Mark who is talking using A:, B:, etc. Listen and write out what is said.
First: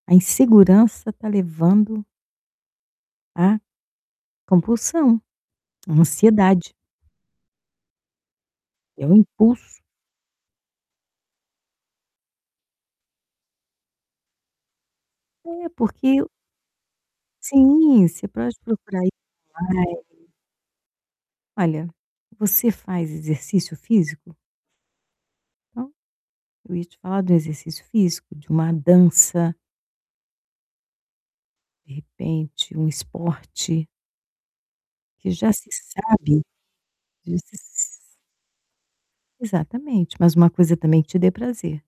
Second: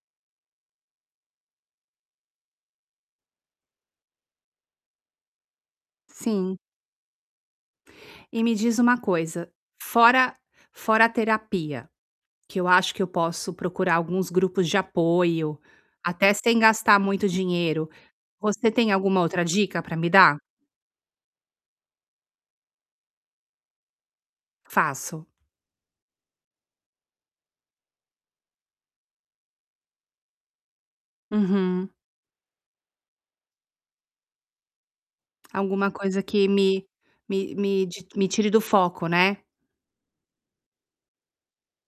A: A insegurança está levando a compulsão, a
B: Sim.
A: ansiedade.
B: E me diz uma
A: É um
B: coisa,
A: impulso.
B: fora fora a terapia, que eu acho que eu posso procurar alguns grupos de apoio,
A: É porque
B: até sem gastar muito dinheiro,
A: Sim, você para pode
B: você tem
A: procurar online.
B: alguma outra dica para me dar?
A: Olha, você faz exercício físico?
B: Faço.
A: Eu ia te falar do exercício físico, de uma dança
B: Uhum.
A: de repente, um esporte que já se
B: Alguma coisa
A: sabe
B: que me me
A: Ess
B: me de me tire do foco, né.
A: exatamente, mas uma coisa também que te dê prazer.